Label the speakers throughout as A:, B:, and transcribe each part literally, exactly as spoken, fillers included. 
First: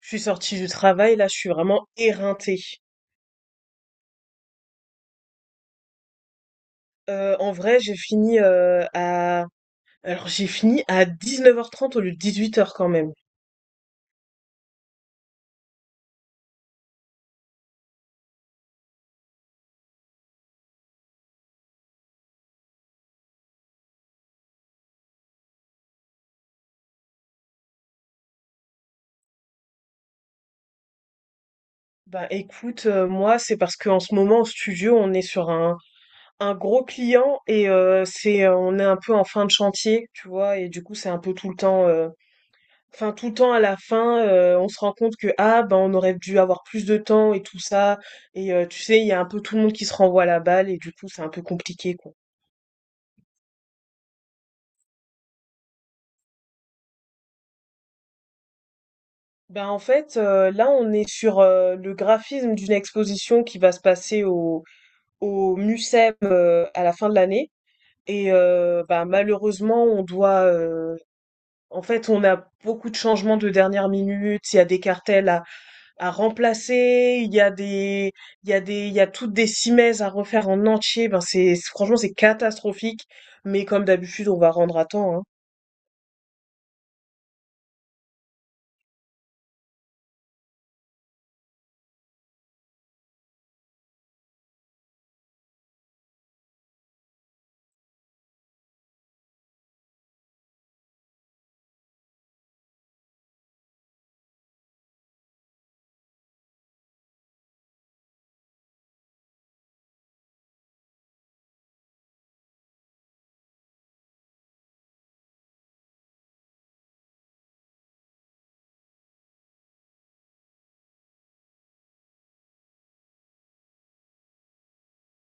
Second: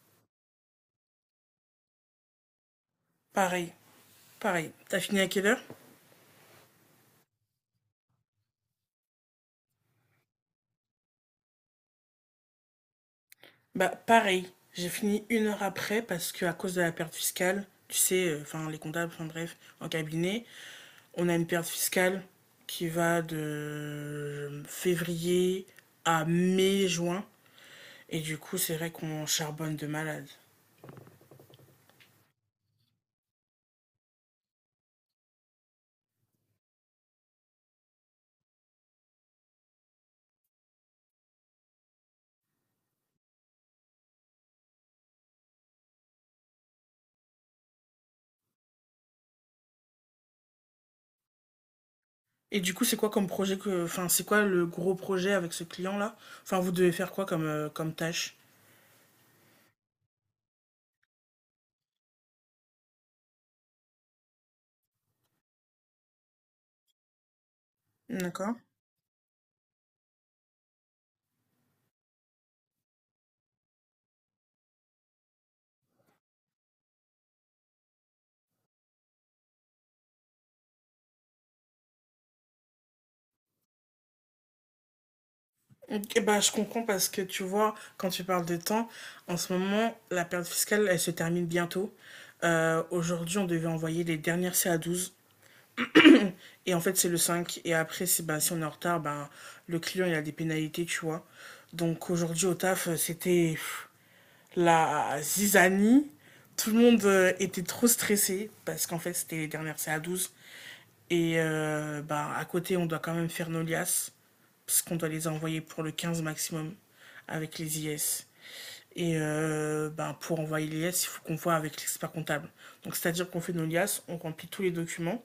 A: Je suis sortie du travail, là, je suis vraiment éreintée.
B: Pareil. Pareil. T'as fini à quelle heure?
A: Euh, en vrai, j'ai fini euh, à... Alors, j'ai fini à dix-neuf heures trente au lieu de dix-huit heures quand même.
B: Bah, pareil. J'ai fini une heure après parce que à cause de la perte fiscale, tu sais, enfin euh, enfin, les comptables, enfin bref, en cabinet, on a une perte fiscale qui va de février à mai-juin. Et du coup, c'est vrai qu'on charbonne de malade.
A: Bah écoute, euh, moi, c'est parce qu'en ce moment, au studio, on est sur un, un gros client et euh, c'est, euh, on est un peu en fin de chantier, tu vois, et du coup, c'est un peu tout le temps... euh, Enfin, tout le temps à la fin, euh, on se rend compte que ah ben on aurait dû avoir plus de temps et tout ça. Et euh, tu sais, il y a un peu tout le monde qui se renvoie la balle et du coup c'est un peu compliqué quoi.
B: Et du coup, c'est quoi comme projet que. Enfin, c'est quoi le gros projet avec ce client-là? Enfin, vous devez faire quoi comme, euh, comme tâche?
A: Ben en fait, euh, là, on est sur euh, le graphisme d'une exposition qui va se passer au, au musem euh, à la fin de l'année. Et
B: D'accord.
A: euh, ben, malheureusement, on doit... euh, en fait, on a beaucoup de changements de dernière minute. Il y a des cartels à, à remplacer, il y a des, il y a des, il y a toutes des simèses à refaire en entier. Ben c'est, c'est- franchement, c'est catastrophique. Mais comme d'habitude, on va rendre à temps, hein.
B: Ok, bah, je comprends parce que tu vois, quand tu parles de temps, en ce moment, la période fiscale, elle se termine bientôt. Euh, aujourd'hui, on devait envoyer les dernières ca douze et en fait, c'est le cinq. Et après, c'est, bah, si on est en retard, bah, le client, il a des pénalités, tu vois. Donc aujourd'hui, au taf, euh, c'était pff, la zizanie. Tout le monde euh, était trop stressé parce qu'en fait, c'était les dernières ca douze et euh, bah, à côté, on doit quand même faire nos liasses, parce qu'on doit les envoyer pour le quinze maximum avec les I S. Et euh, bah, pour envoyer les liasses, il faut qu'on voit avec l'expert comptable. Donc c'est-à-dire qu'on fait nos liasses, on remplit tous les documents,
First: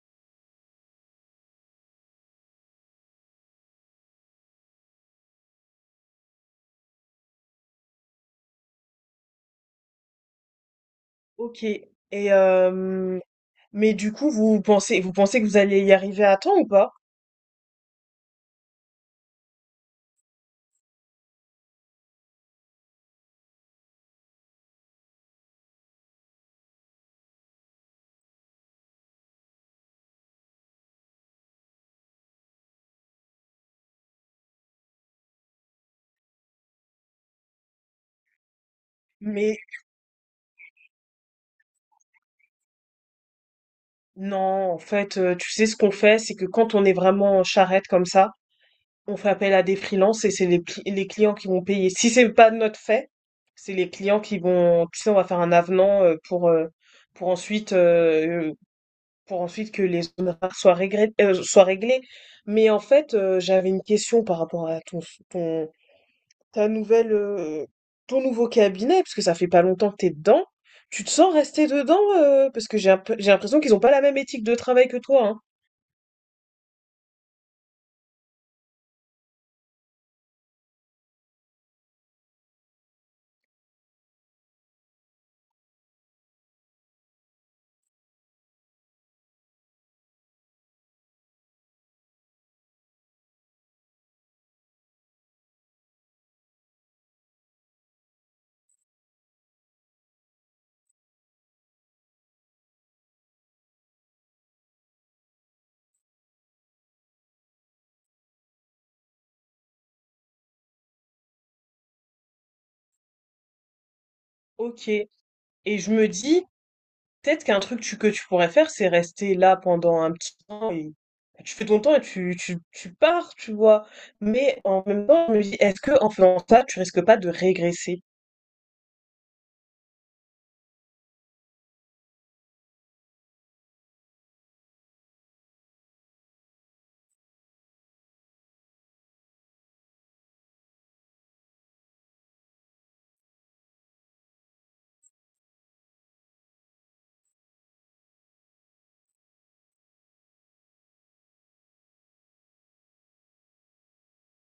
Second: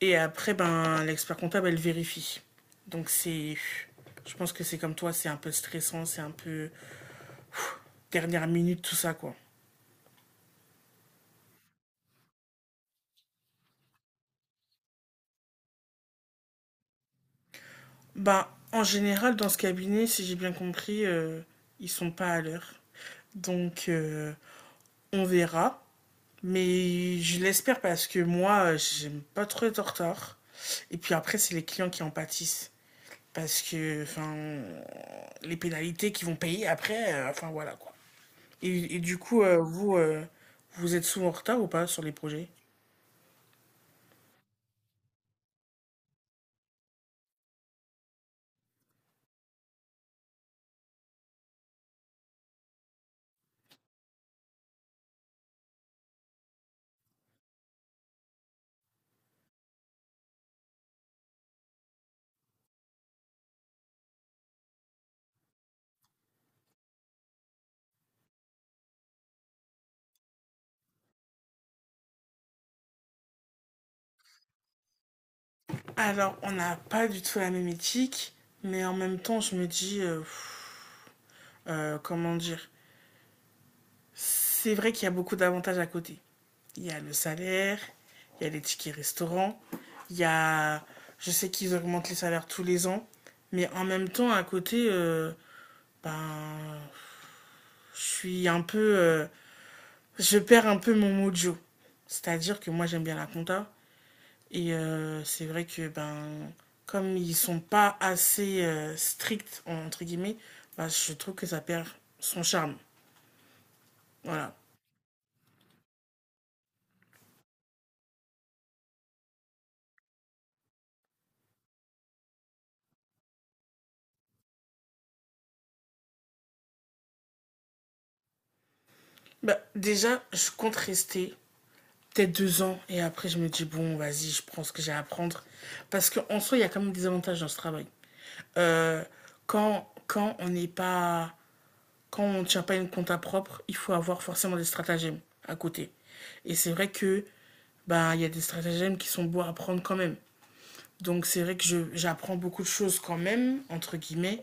B: et après, ben, l'expert comptable, elle vérifie. Donc c'est... Je pense que c'est comme toi, c'est un peu stressant, c'est un peu dernière minute, tout ça, quoi.
A: Ok. Et euh, mais du coup, vous pensez, vous pensez que vous allez y arriver à temps ou pas?
B: Bah, en général, dans ce cabinet, si j'ai bien compris, euh, ils sont pas à l'heure. Donc, euh, on verra. Mais je l'espère parce que moi, j'aime pas trop être en retard. Et puis après, c'est les clients qui en pâtissent. Parce que, enfin, les pénalités qu'ils vont payer après, euh, enfin voilà quoi. Et, et du coup, euh,
A: Mais
B: vous, euh, vous êtes souvent en retard ou pas sur les projets?
A: non, en fait, euh, tu sais ce qu'on fait, c'est que quand on est vraiment en charrette comme ça. On fait appel à des freelances et c'est les, pli- les clients qui vont payer. Si c'est pas de notre fait, c'est les clients qui vont, tu sais, on va faire un avenant euh, pour euh, pour ensuite euh, pour ensuite que les honoraires soient réglés, soient réglés. Mais en fait, euh, j'avais une question par rapport à ton ton ta nouvelle euh, ton nouveau cabinet parce que ça fait pas longtemps que t'es dedans. Tu te sens rester dedans euh, parce que j'ai un peu- j'ai l'impression qu'ils ont pas la même éthique de travail que toi, hein.
B: Alors, on n'a pas du tout la même éthique, mais en même temps, je me dis, euh, euh, comment dire, c'est vrai qu'il y a beaucoup d'avantages à côté. Il y a le salaire, il y a les tickets restaurants, il y a... Je sais qu'ils augmentent les salaires tous les ans, mais en même temps, à côté, euh, ben, je suis un peu... euh, je perds un peu mon mojo. C'est-à-dire que moi, j'aime bien la compta. Et euh, c'est vrai que, ben, comme ils sont pas assez euh, stricts, entre guillemets, ben, je trouve que ça perd son charme. Voilà.
A: Ok. Et je me dis peut-être qu'un truc tu- que tu pourrais faire, c'est rester là pendant un petit temps et tu fais ton temps et tu, tu, tu pars, tu vois. Mais en même temps, je me dis, est-ce que en faisant ça, tu risques pas de régresser?
B: Bah, déjà, je compte rester peut-être deux ans. Et après, je me dis, bon, vas-y, je prends ce que j'ai à apprendre. Parce qu'en soi, il y a quand même des avantages dans ce travail. Euh, quand, Quand on n'est pas. Quand on ne tient pas une compta propre, il faut avoir forcément des stratagèmes à côté. Et c'est vrai que ben, il y a des stratagèmes qui sont beaux à apprendre quand même. Donc c'est vrai que je, j'apprends beaucoup de choses quand même, entre guillemets.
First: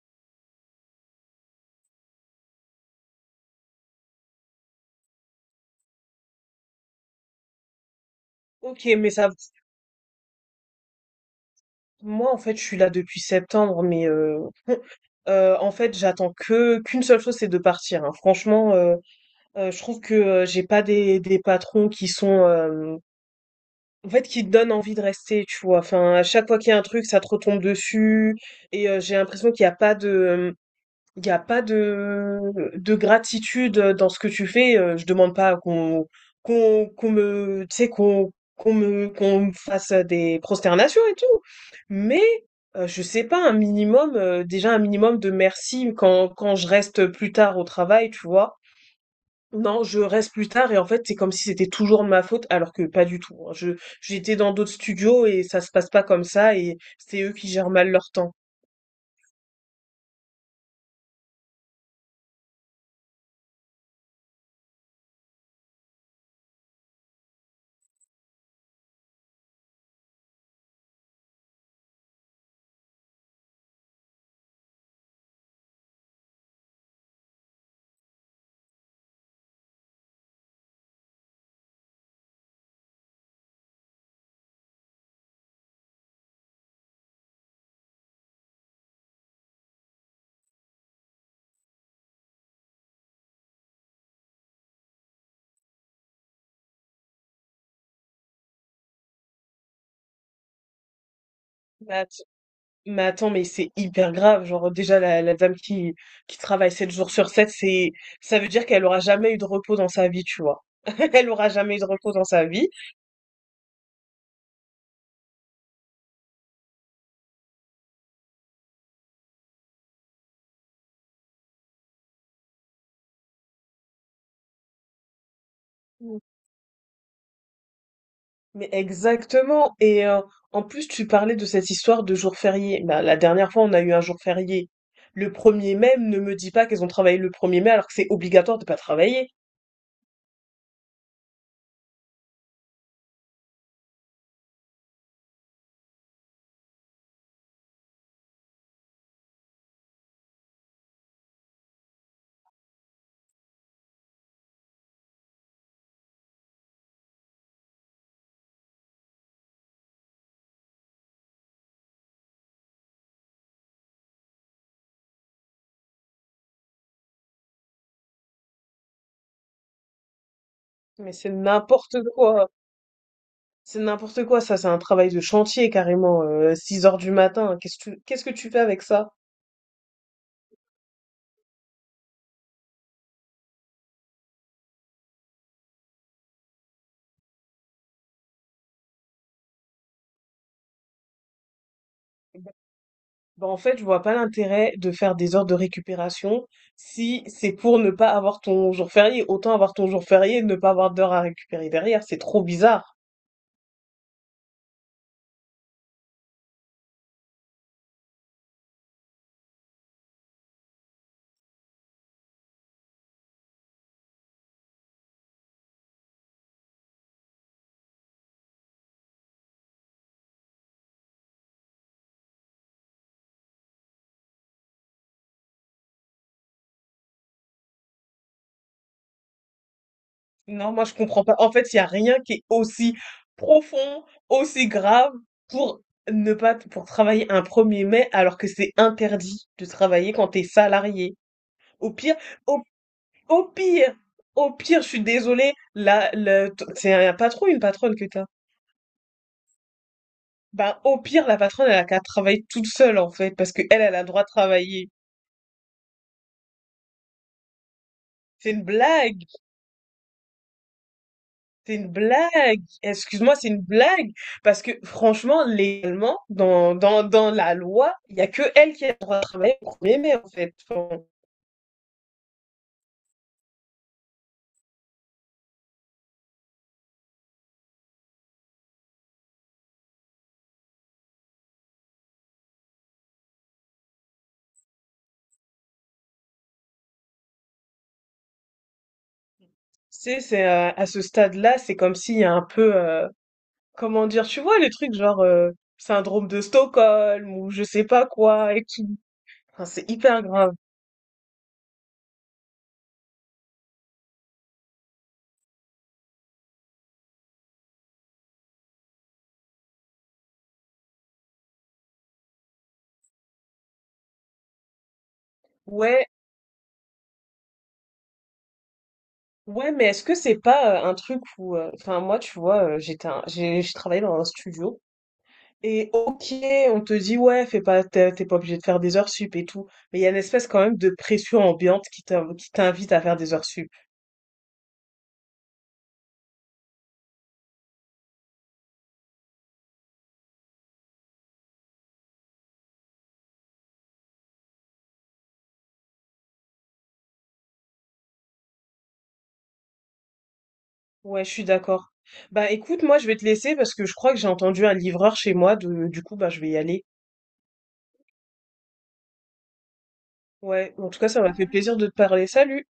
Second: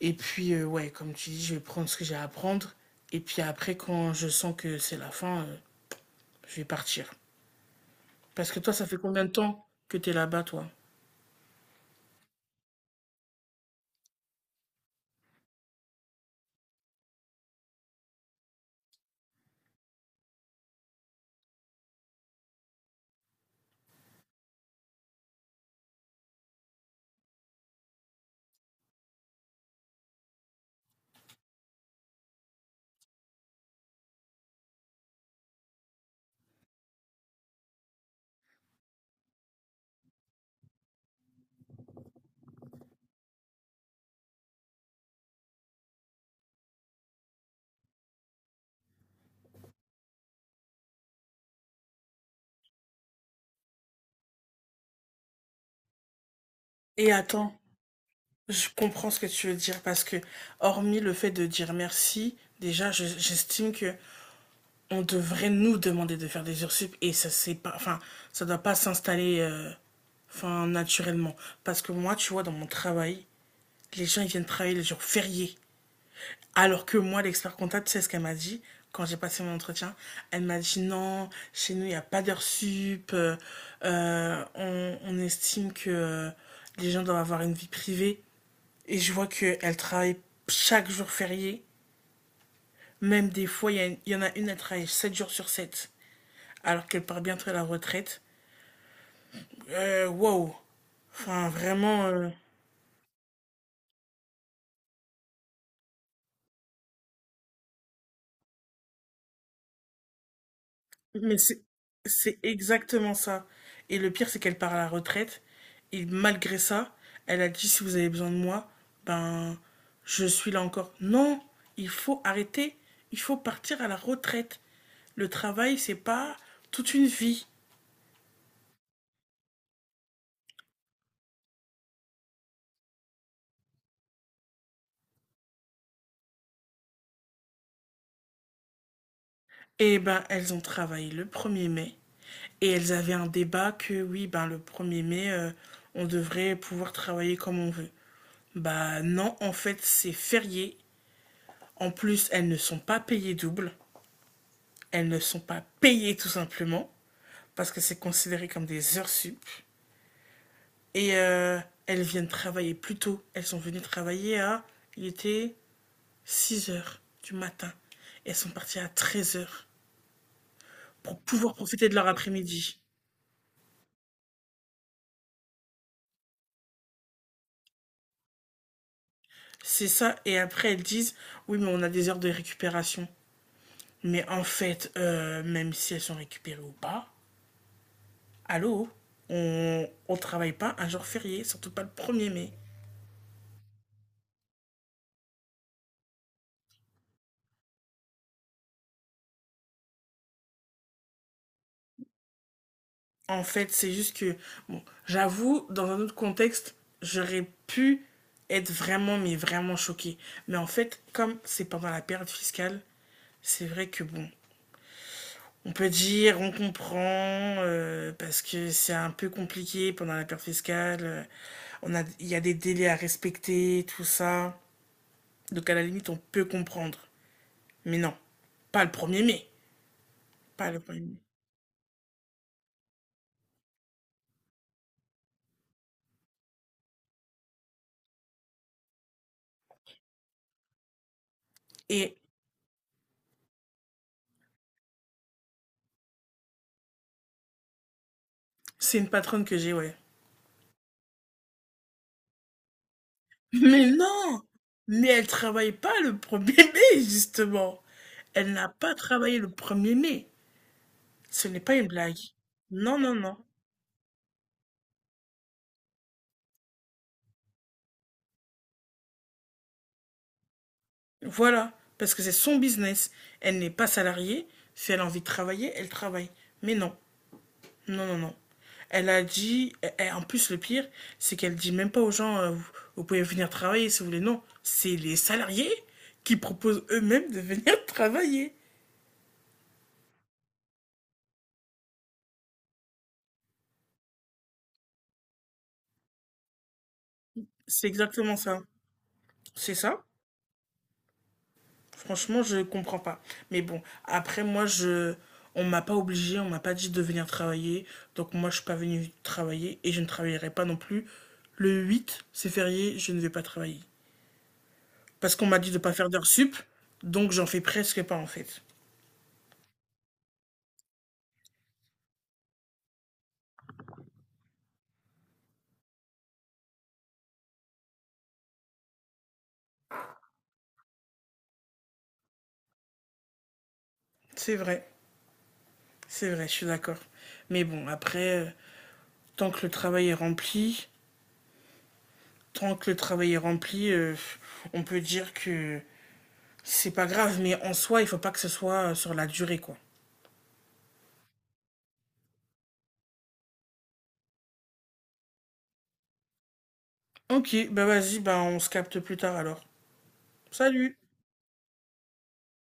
B: Et puis, euh, ouais, comme tu dis, je vais prendre ce que j'ai à apprendre. Et puis après, quand je sens que c'est la fin, euh, je vais partir. Parce que toi, ça
A: Ok,
B: fait
A: mais
B: combien
A: ça,
B: de temps que t'es là-bas, toi?
A: moi en fait, je suis là depuis septembre, mais euh, euh, en fait, j'attends que qu'une seule chose, c'est de partir. Hein. Franchement, euh, euh, je trouve que euh, j'ai pas des, des patrons qui sont, euh, en fait, qui te donnent envie de rester, tu vois. Enfin, à chaque fois qu'il y a un truc, ça te retombe dessus, et euh, j'ai l'impression qu'il n'y a pas de il n'y a pas de, de gratitude euh, dans ce que tu fais. euh, Je demande pas qu'on qu'on qu'on me, tu sais, qu'on qu'on me, qu'on me fasse des prosternations et tout. Mais euh, je sais pas, un minimum, euh, déjà un minimum de merci quand, quand je reste plus tard au travail, tu vois. Non, je reste plus tard et en fait, c'est comme si c'était toujours de ma faute, alors que pas du tout. Hein. Je, j'étais dans d'autres studios et ça se passe pas comme ça et
B: Et
A: c'est eux qui
B: attends,
A: gèrent mal leur temps.
B: je comprends ce que tu veux dire parce que, hormis le fait de dire merci, déjà, je- j'estime que on devrait nous demander de faire des heures sup et ça c'est pas, enfin, ça doit pas s'installer, euh, enfin, naturellement. Parce que moi, tu vois, dans mon travail, les gens ils viennent travailler les jours fériés. Alors que moi, l'expert comptable, tu sais ce qu'elle m'a dit quand j'ai passé mon entretien? Elle m'a dit non, chez nous, il n'y a pas d'heures sup. Euh, euh, on, on estime que euh, les gens doivent avoir une vie privée. Et je vois qu'elle travaille chaque jour férié. Même des fois, il y, y en a une, elle travaille sept jours sur sept, alors qu'elle part bientôt à la retraite. Euh, wow. Enfin, vraiment.
A: Bah,
B: Euh,
A: mais attends, mais c'est hyper grave. Genre, déjà, la, la dame qui, qui travaille sept jours sur sept c'est, ça veut dire qu'elle aura jamais eu de repos dans sa vie, tu vois. Elle
B: Mais
A: aura
B: c'est
A: jamais eu de repos dans
B: c'est
A: sa vie.
B: exactement ça. Et le pire, c'est qu'elle part à la retraite. Et malgré ça, elle a dit, si vous avez besoin de moi, ben, je suis là encore. Non, il faut arrêter. Il faut partir à la retraite. Le travail, c'est
A: Mm.
B: pas toute une vie.
A: Mais exactement. Et euh, en plus, tu parlais de cette histoire de jour férié. Bah, la dernière fois, on a eu un jour férié. Le premier mai, ne me dis pas qu'elles ont travaillé le premier mai alors que c'est obligatoire de pas travailler.
B: Et ben, elles ont travaillé le premier mai. Et elles avaient un débat que oui, ben le premier mai, euh, on devrait pouvoir travailler comme on veut. Bah non, en fait, c'est férié. En plus, elles ne sont pas payées double. Elles ne sont pas payées tout simplement parce que c'est considéré comme des heures sup. Et euh, Elles viennent travailler plus tôt. Elles sont venues travailler à, il était six heures du matin. Et elles sont parties à treize heures
A: Mais
B: pour
A: c'est
B: pouvoir profiter de
A: n'importe
B: leur
A: quoi.
B: après-midi.
A: C'est n'importe quoi, ça, c'est un travail de chantier carrément, euh, six heures du matin. Qu'est-ce que tu, qu'est-ce que tu fais avec ça?
B: C'est ça. Et après, elles disent, oui, mais on a des heures de récupération. Mais en fait, euh, même si elles sont récupérées ou pas, allô, on ne travaille pas un jour férié, surtout pas le premier mai.
A: Bah, en fait, je vois pas l'intérêt de faire des heures de récupération si c'est pour ne pas avoir ton jour férié. Autant avoir ton jour férié et ne pas avoir d'heures à récupérer derrière. C'est trop bizarre.
B: En fait, c'est juste que, bon, j'avoue, dans un autre contexte, j'aurais pu être vraiment, mais vraiment choquée. Mais en fait, comme c'est pendant la période fiscale, c'est vrai que, bon, on peut dire, on comprend, euh, parce que c'est un peu compliqué pendant la période fiscale. Euh, on a, il y a des délais à respecter, tout ça. Donc à la limite, on peut comprendre. Mais non, pas le premier mai. Pas
A: Non,
B: le
A: moi, je
B: premier mai.
A: comprends pas. En fait, il y a rien qui est aussi profond, aussi grave pour ne pas, pour travailler un premier mai alors que c'est interdit de travailler quand t'es salarié. Au
B: Et
A: pire, au, au pire, au pire, je suis désolée, là, le, t- c'est un patron, une patronne que t'as.
B: c'est une patronne que j'ai, ouais.
A: Bah, au pire, la patronne, elle a qu'à travailler toute seule, en fait, parce que elle,
B: Mais
A: elle a le droit de
B: non!
A: travailler.
B: Mais elle travaille pas le premier mai, justement.
A: C'est
B: Elle
A: une
B: n'a pas
A: blague.
B: travaillé le premier mai. Ce n'est
A: C'est
B: pas une
A: une
B: blague.
A: blague.
B: Non, non,
A: Excuse-moi,
B: non.
A: c'est une blague. Parce que franchement, légalement, dans, dans, dans la loi, il n'y a que elle qui a le droit de travailler au premier mai, en fait. Enfin, bon,
B: Voilà. Parce que c'est son business. Elle n'est pas salariée. Si elle a envie de travailler, elle travaille. Mais non. Non, non, non. Elle a dit, et- et en plus le pire, c'est qu'elle dit même pas aux gens, euh, vous, vous pouvez venir travailler si vous voulez. Non, c'est les salariés qui proposent eux-mêmes de venir travailler.
A: tu sais, c'est, euh, à ce stade-là, c'est comme s'il y a un peu, euh, comment dire, tu vois, les trucs genre euh, syndrome de Stockholm ou je sais
B: C'est
A: pas
B: exactement
A: quoi
B: ça.
A: et tout. Enfin,
B: C'est
A: c'est
B: ça.
A: hyper grave.
B: Franchement, je comprends pas. Mais bon, après, moi, je... on m'a pas obligé, on m'a pas dit de venir travailler. Donc, moi, je suis pas venu travailler et je ne travaillerai pas non plus. Le huit, c'est férié, je ne vais pas travailler. Parce qu'on m'a dit de pas
A: Ouais,
B: faire d'heures sup, donc j'en fais presque pas en fait.
A: ouais, mais est-ce que c'est pas euh, un truc où, euh, enfin, moi, tu vois, euh, j'étais, un- j'ai, j'ai travaillé dans un studio. Et ok, on te dit ouais, fais pas, t'es t'es pas obligé de faire des heures sup et tout, mais il y a une espèce quand même de pression ambiante qui t'in- qui t'invite à faire des heures sup.
B: C'est vrai, c'est vrai, je suis d'accord. Mais bon, après, euh, tant que le travail est rempli, tant que le travail est rempli, euh, on peut dire que c'est pas grave, mais en soi, il faut pas que ce soit euh, sur la durée, quoi.
A: Ouais, je suis d'accord. Bah écoute, moi je vais te laisser parce que je crois que j'ai entendu un livreur chez moi, de- du coup bah je vais y aller.
B: Ok, bah vas-y, bah on se capte plus tard alors.
A: Ouais, en
B: Salut!
A: tout cas ça m'a fait plaisir de te parler. Salut!